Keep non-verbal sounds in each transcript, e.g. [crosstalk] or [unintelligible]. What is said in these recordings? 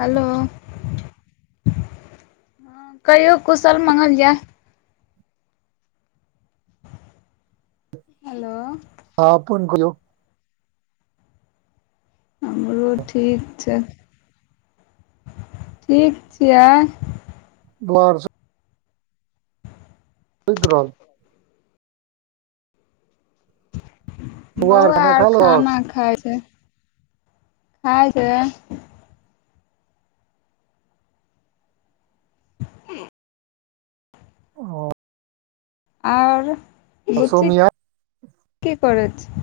Hello कहियो कुशल मंगल जे हेलो अहाँ अपन कहयौ हमरो ठीक छै [inaudible] ठीक छियै आओर सब सुइत रहल दुआर बौआ खाना खा आर लेलक खाना खाय छै खाय छै [unintelligible] हअ आओर बुच्ची सोमिया [inaudible] की करय छै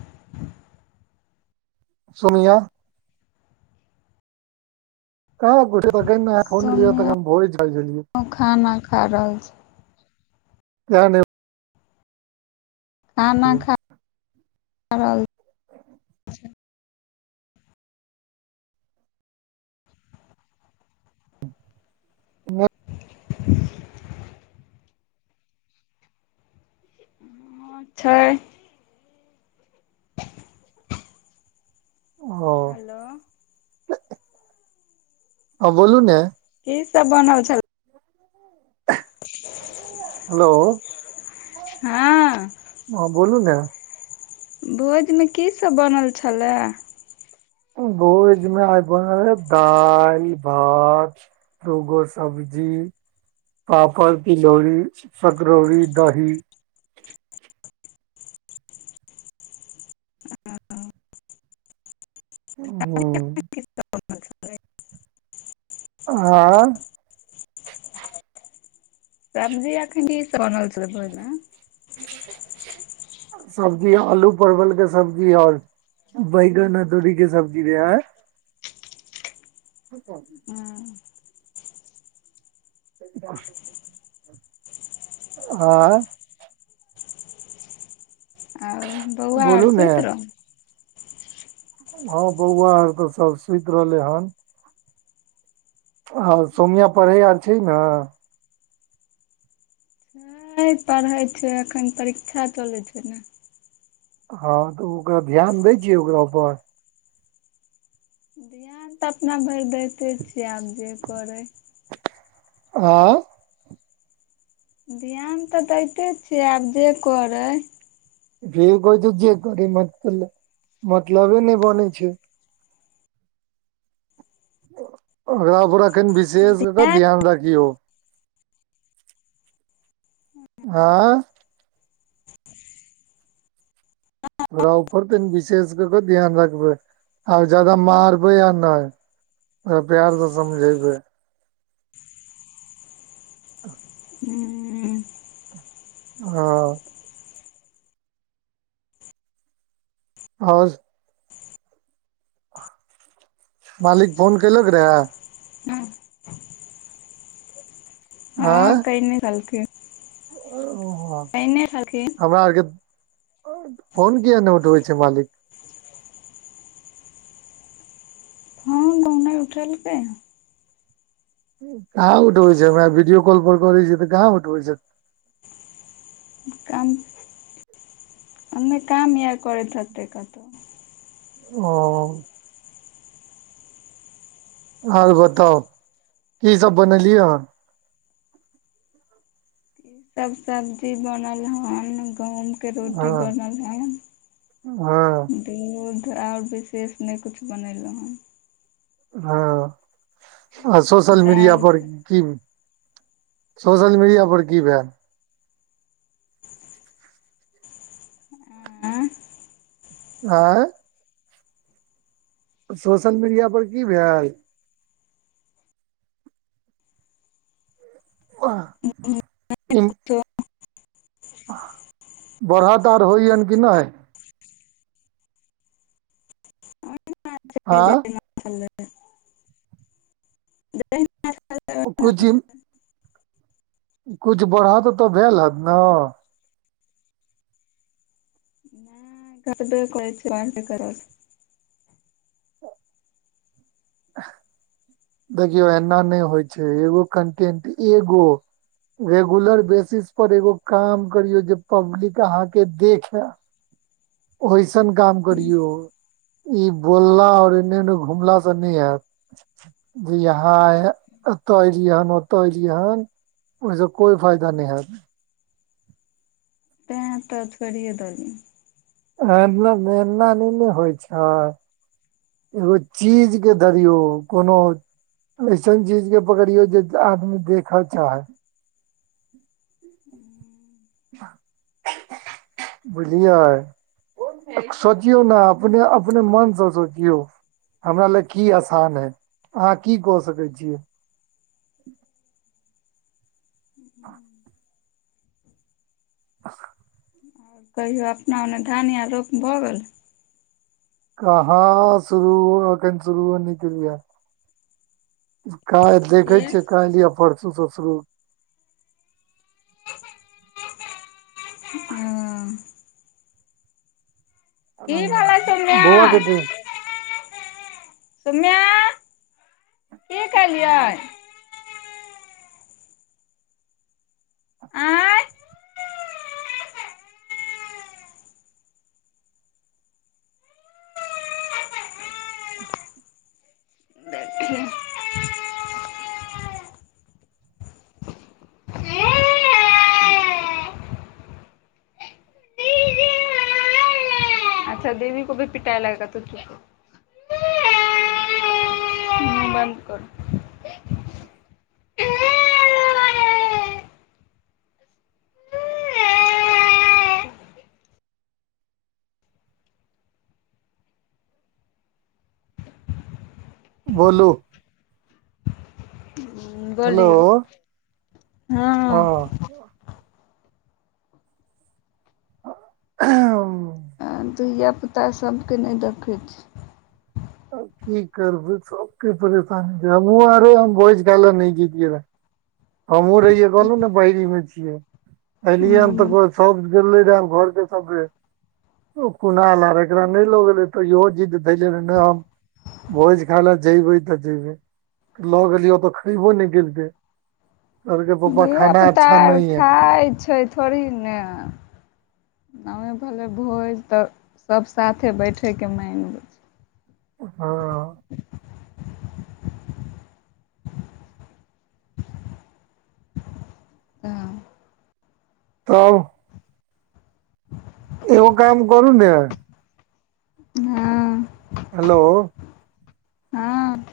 सुनिया कह तोनिय त हम भोरे चल गेलिये हम खाना खा रहल छी इहे न खाना नहि खा खा रहल [unintelligible] हँ छै ओ हेलो हँ बोलू ने की सब बनल छले हेलो हँ हँ बोलू ने भोज मे की सब बनल छले भोज मे आइ बनल रहेय दाल भात दूगो सब्जी पापड़ तिलौरी सकरौरी दही हूँ ओतय खेबय आँय सब्जी अखने सरल छले भोज में [inaudible] सब्जी आलू परवल के सब्जी आओर बैगन अदौरी के सब्जी रहैय [unintelligible] हँ त आयें आओर बौआ आर बोलू ने सुइत रहले हँ बौआ आर त सब सुइत रहले हन हँ सोमिया पढ़ै आर छै न नइ पढ़ै छै एखन परीक्षा चलै छै ने हँ त ओकरा ध्यान दै छियै ओकरा ऊपर ध्यान त अपना भैर दैते छियै आब जे करे आँ ध्यान तऽ दैते छियै आब जे करै यय भौजे करी मत मतलबे नहि बने छै ओकरापर अखैन विशेष क के ध्यान रखियो आँय ओकरापर तनि विशेष क क ध्यान राखबै आब जादा मारबै आ नहि ओ प्यार से समझे बै [inaudible] हूँ ह औस मालिक फोन केलक रहेऽय ह आँय कैने रहथिन छलखिन हमरा आरके फोन किया नै उठबै छै मालिक ह [unintelligible] नैय उठेलकेै हन कहाँ उठबै छै हमरा वीडियो कॉल पर करैछियै तऽ कहाँ उठबै छैयथ काम अने काम आऔर करैत हतै कतौ ओ और बताउ की सब बनेलियै हन सब सब्जी बनल हन गहुम के रोटी हँ बनल हन हँ दूध और विशेष नेै कुछ बनेलौ हन ह आ धिया सोशल पुता मीडिया आर पर की सोशल मीडिया पर की भेऽल आँय आँय सोशल मीडिया पर की भेऽल आ इ त अ बढ़त और होय या कि नैय आ [unintelligible] कुकुर छैन कुछ बढ़त तऽ भेल हेत ने नै सबटा करै छि वाड स करब देखियौ एना नै होय छै एगो कन्टेन्ट एगो रेगुलर बेसिस पर एगो काम करियो जे पब्लिक आहाँ के देखे ओयसन काम करियौ ई बोलला और एने-एने घुमला से नै हैऽत जी आहाँ अतऽ एलियै हन ओतऽ एलियै हन ओय स कोय फायदा नैय हेऽत ते त छोड़ये देलियै -एना नैय न होय छैय एगो चीज के धरियौ कोनो ओयसन चीज के पकड़ियौ जे आदमी देखऽ चाहत [inaudible] ह बुझलियै सोचियौ न अपने - अपने मन सँ सोचि यौ हमरा लऽ की आसान हैय अहाँ की कऽ सकैय छियै [inaudible] [inaudible] [inaudible] कहियो अपना ओने धान आर रोप भऽ गेल कहाँ शुरू अखेन शुरू नइ केलिये हन काइल देखे छियै काइल या परसू सँ शुरू के हँ [inaudible] कि भेलै सुम्या बौआ के दे सुम्या की केलियै आँय देखियौ अच्छा दीदी को भी पिटाय लगतो तु चुप बन्द कर बोलु हुँ हेलो बोलियौ हँ [inaudible] हम धियापुता सभ केँ नय देखै छी अब की करबै सबके परेशानी छै हमहु आरे हम भोज खाइ लऽ गेलियै रहे हमहुँ रहियै कहलहुँ नइ बहेरी मऽ छियै एलियए हम तऽ हूँ कहै सब गेले रहे घरके सबहे कुणाल अर एकरा नय लऽ गेले त इहो जिद्द धैले रहे नय हम भोज खा लऽ जेबै तऽ जेबै - लऽ गेलियो आतऽ खइबो नै केलकै कहलकै प धियापुता आर खाय छै थोरही नऽ नाओ भेलै भोज तऽ सब साथे बैठे केँ माइन हँ हँ तब एगो काम करू ने हँ हेलो हँ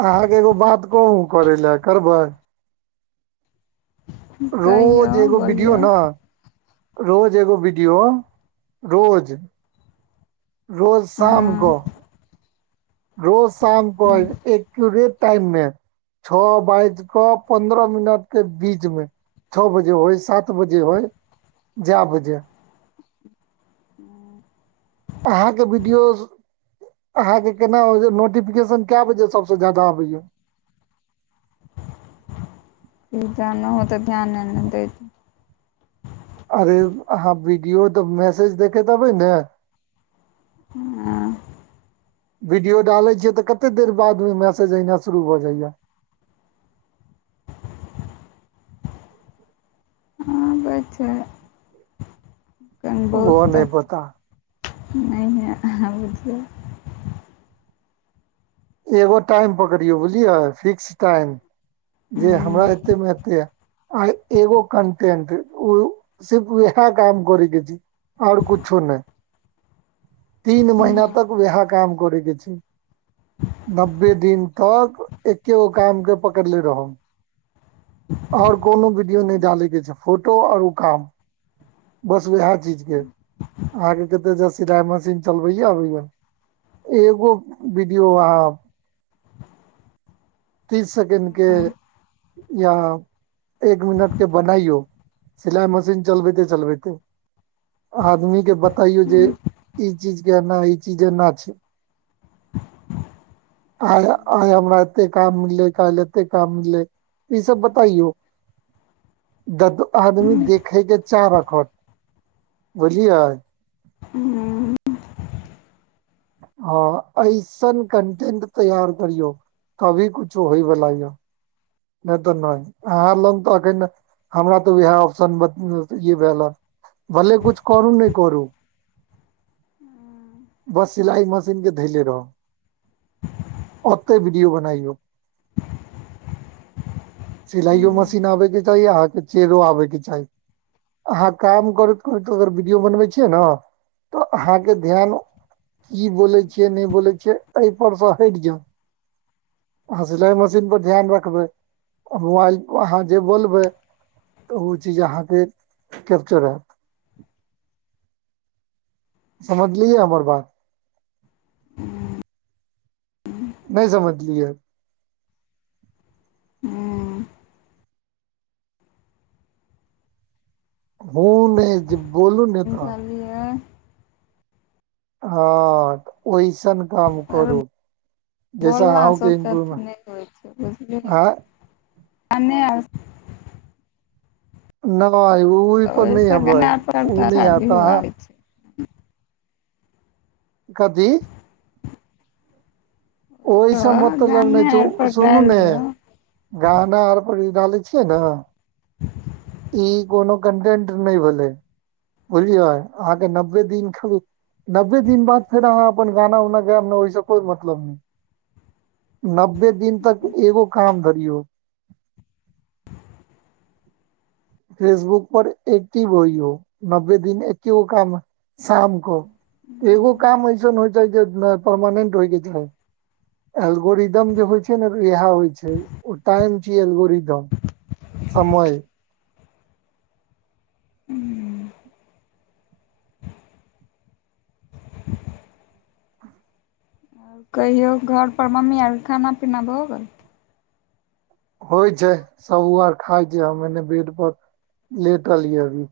अहाँकेँ एगो बात कहू करे लऽ करबै कहियौ रोज एगो विडियो बोलियौ नऽ रोज एगो विडियो रोज रोज ई शाम कऽ रोज शाम कऽ एक्यूरेट टाइम मे छ बाइज कऽ पन्द्रह मिनट केँ बीच मे छ बजे होइ सात बजे होइ जै बजे हूँ अहाँ कऽ विडियोज अहाँकेँ केना उ जे नोटिफिकेशन केय बजे सबसे ज्यादा आबै य ई ज नइ हो तऽ ध्याने नै दैय अरे अहाँ वीडियो तऽ मैसेज देखेत हेबै नऽ हुँ वीडियो डाले छीये तऽ कत्ते देर बाद मे मैसेज एयनाय शुरू भऽ जाइ यऽ अच्छा तनि ओहो बहुत नहि त पता नय [unintelligible] एगो टाइम पकड़ियो बुझलियए फिक्स टाइम जे हमरा एते मे एते आयत आय एगो कन्टेंट ओ सिर्फ व वेहै काम करै के छै ओर कूछो नय तीन महिना तक उएहा काम करै के छै नब्बे दिन तक एक्के गो काम के पकड़ले रहम आ ओर कोनो वीडियो नय डालय के छै फोटो ओर ऊ काम बस उएहे चीज के अहाँ के कत्ते जस सिलाई मशीन चलबैय अबया एगो वीडियो अहा तीस सेकेंड के या एक मिनट के बनाइयो सिलाई मशीन चलबेते चलबेते। आदमी के बताइयो जे ई चीज के एना ई चीज एना छै। आइ आइ हमरा एते काम मिललै कायल एते काम मिललै इ सब बताइयो द आदमी देखे के चाह रखत बुझलियए हू ह ऐसन कंटेंट तैयार करियऔ तभी कुछो होय वाला ये नय तऽ नय अहाँ लग तऽ एखन हमरा तऽ उएह ऑप्शन ई भेल हन। भले कुछ करू न करू। [inaudible] बस सिलाई मशीन के धैले रहू। ओते वीडियो बनायो। सिलाईयो मशीन आबे के चाही अहाँ के चेहरो आबे के चाही। अहाँ काम करैत करैत अगर वीडियो बनबै छियै ने तऽ अहाँके ध्यान ई बोले छियै नय बोले छियै। एहि पर से हट जाउ आ सिलाई मशीन पर ध्यान रखबै। मोबाइल पर अहाँ जे बोलबे तऽ ओ चीज अहाँके कैप्चर हत। समझलियै हमर बात। हु नय समझलियै। हू हू नय जे बोलू ने तऽ समझलियै हँ ओहिसन काम करू। बोल जैसा न अहूँ के सुतत इम्प्रूव निक होइ छै बुझलिन हँ नय नै ओहि पर न ओहिस अबे गाना पर उ न अच्छा आता व्यू अहा। आबै छै कथी ओहिस ओहि सब मतलब ने गाने छै आर पर सुनू डालि ने दियौ गाना आर पर डालै छियै ने ई कोनो कंटेंट नय भेले बुझलियै अहाँ के नब्बे दिन ख नब्बे दिन बाद फेर अहाँ अपन गाना उानना गायब ने ओहिस कोई मतलब नय नब्बे दिन तक एगो काम धरियौ। फेसबुक पर एक्टिव होइ ओ नब्बे दिन एकेगो काम शाम क एगो काम अऐसन होइ छै जे परमानेंट होयके चाही एल्गोरिदम जे होइ छै ने इएह होइ छै ओ टाइम छ एलगोरिदम। समय। कहियौ घर पर मम्मी आरके खाना पीना भऽ गेल। होइ छै सब ओ आर खाय छै हम एने बेड पर लेटलहियै अभी।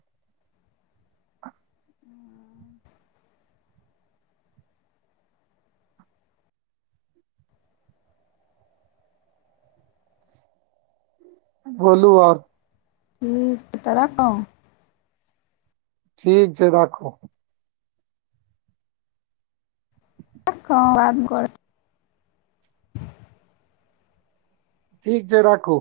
बोलू आओर। हुॅं तऽ रखू। ठीक छै राखू। रखौ बात करब। ठीक छै राखू।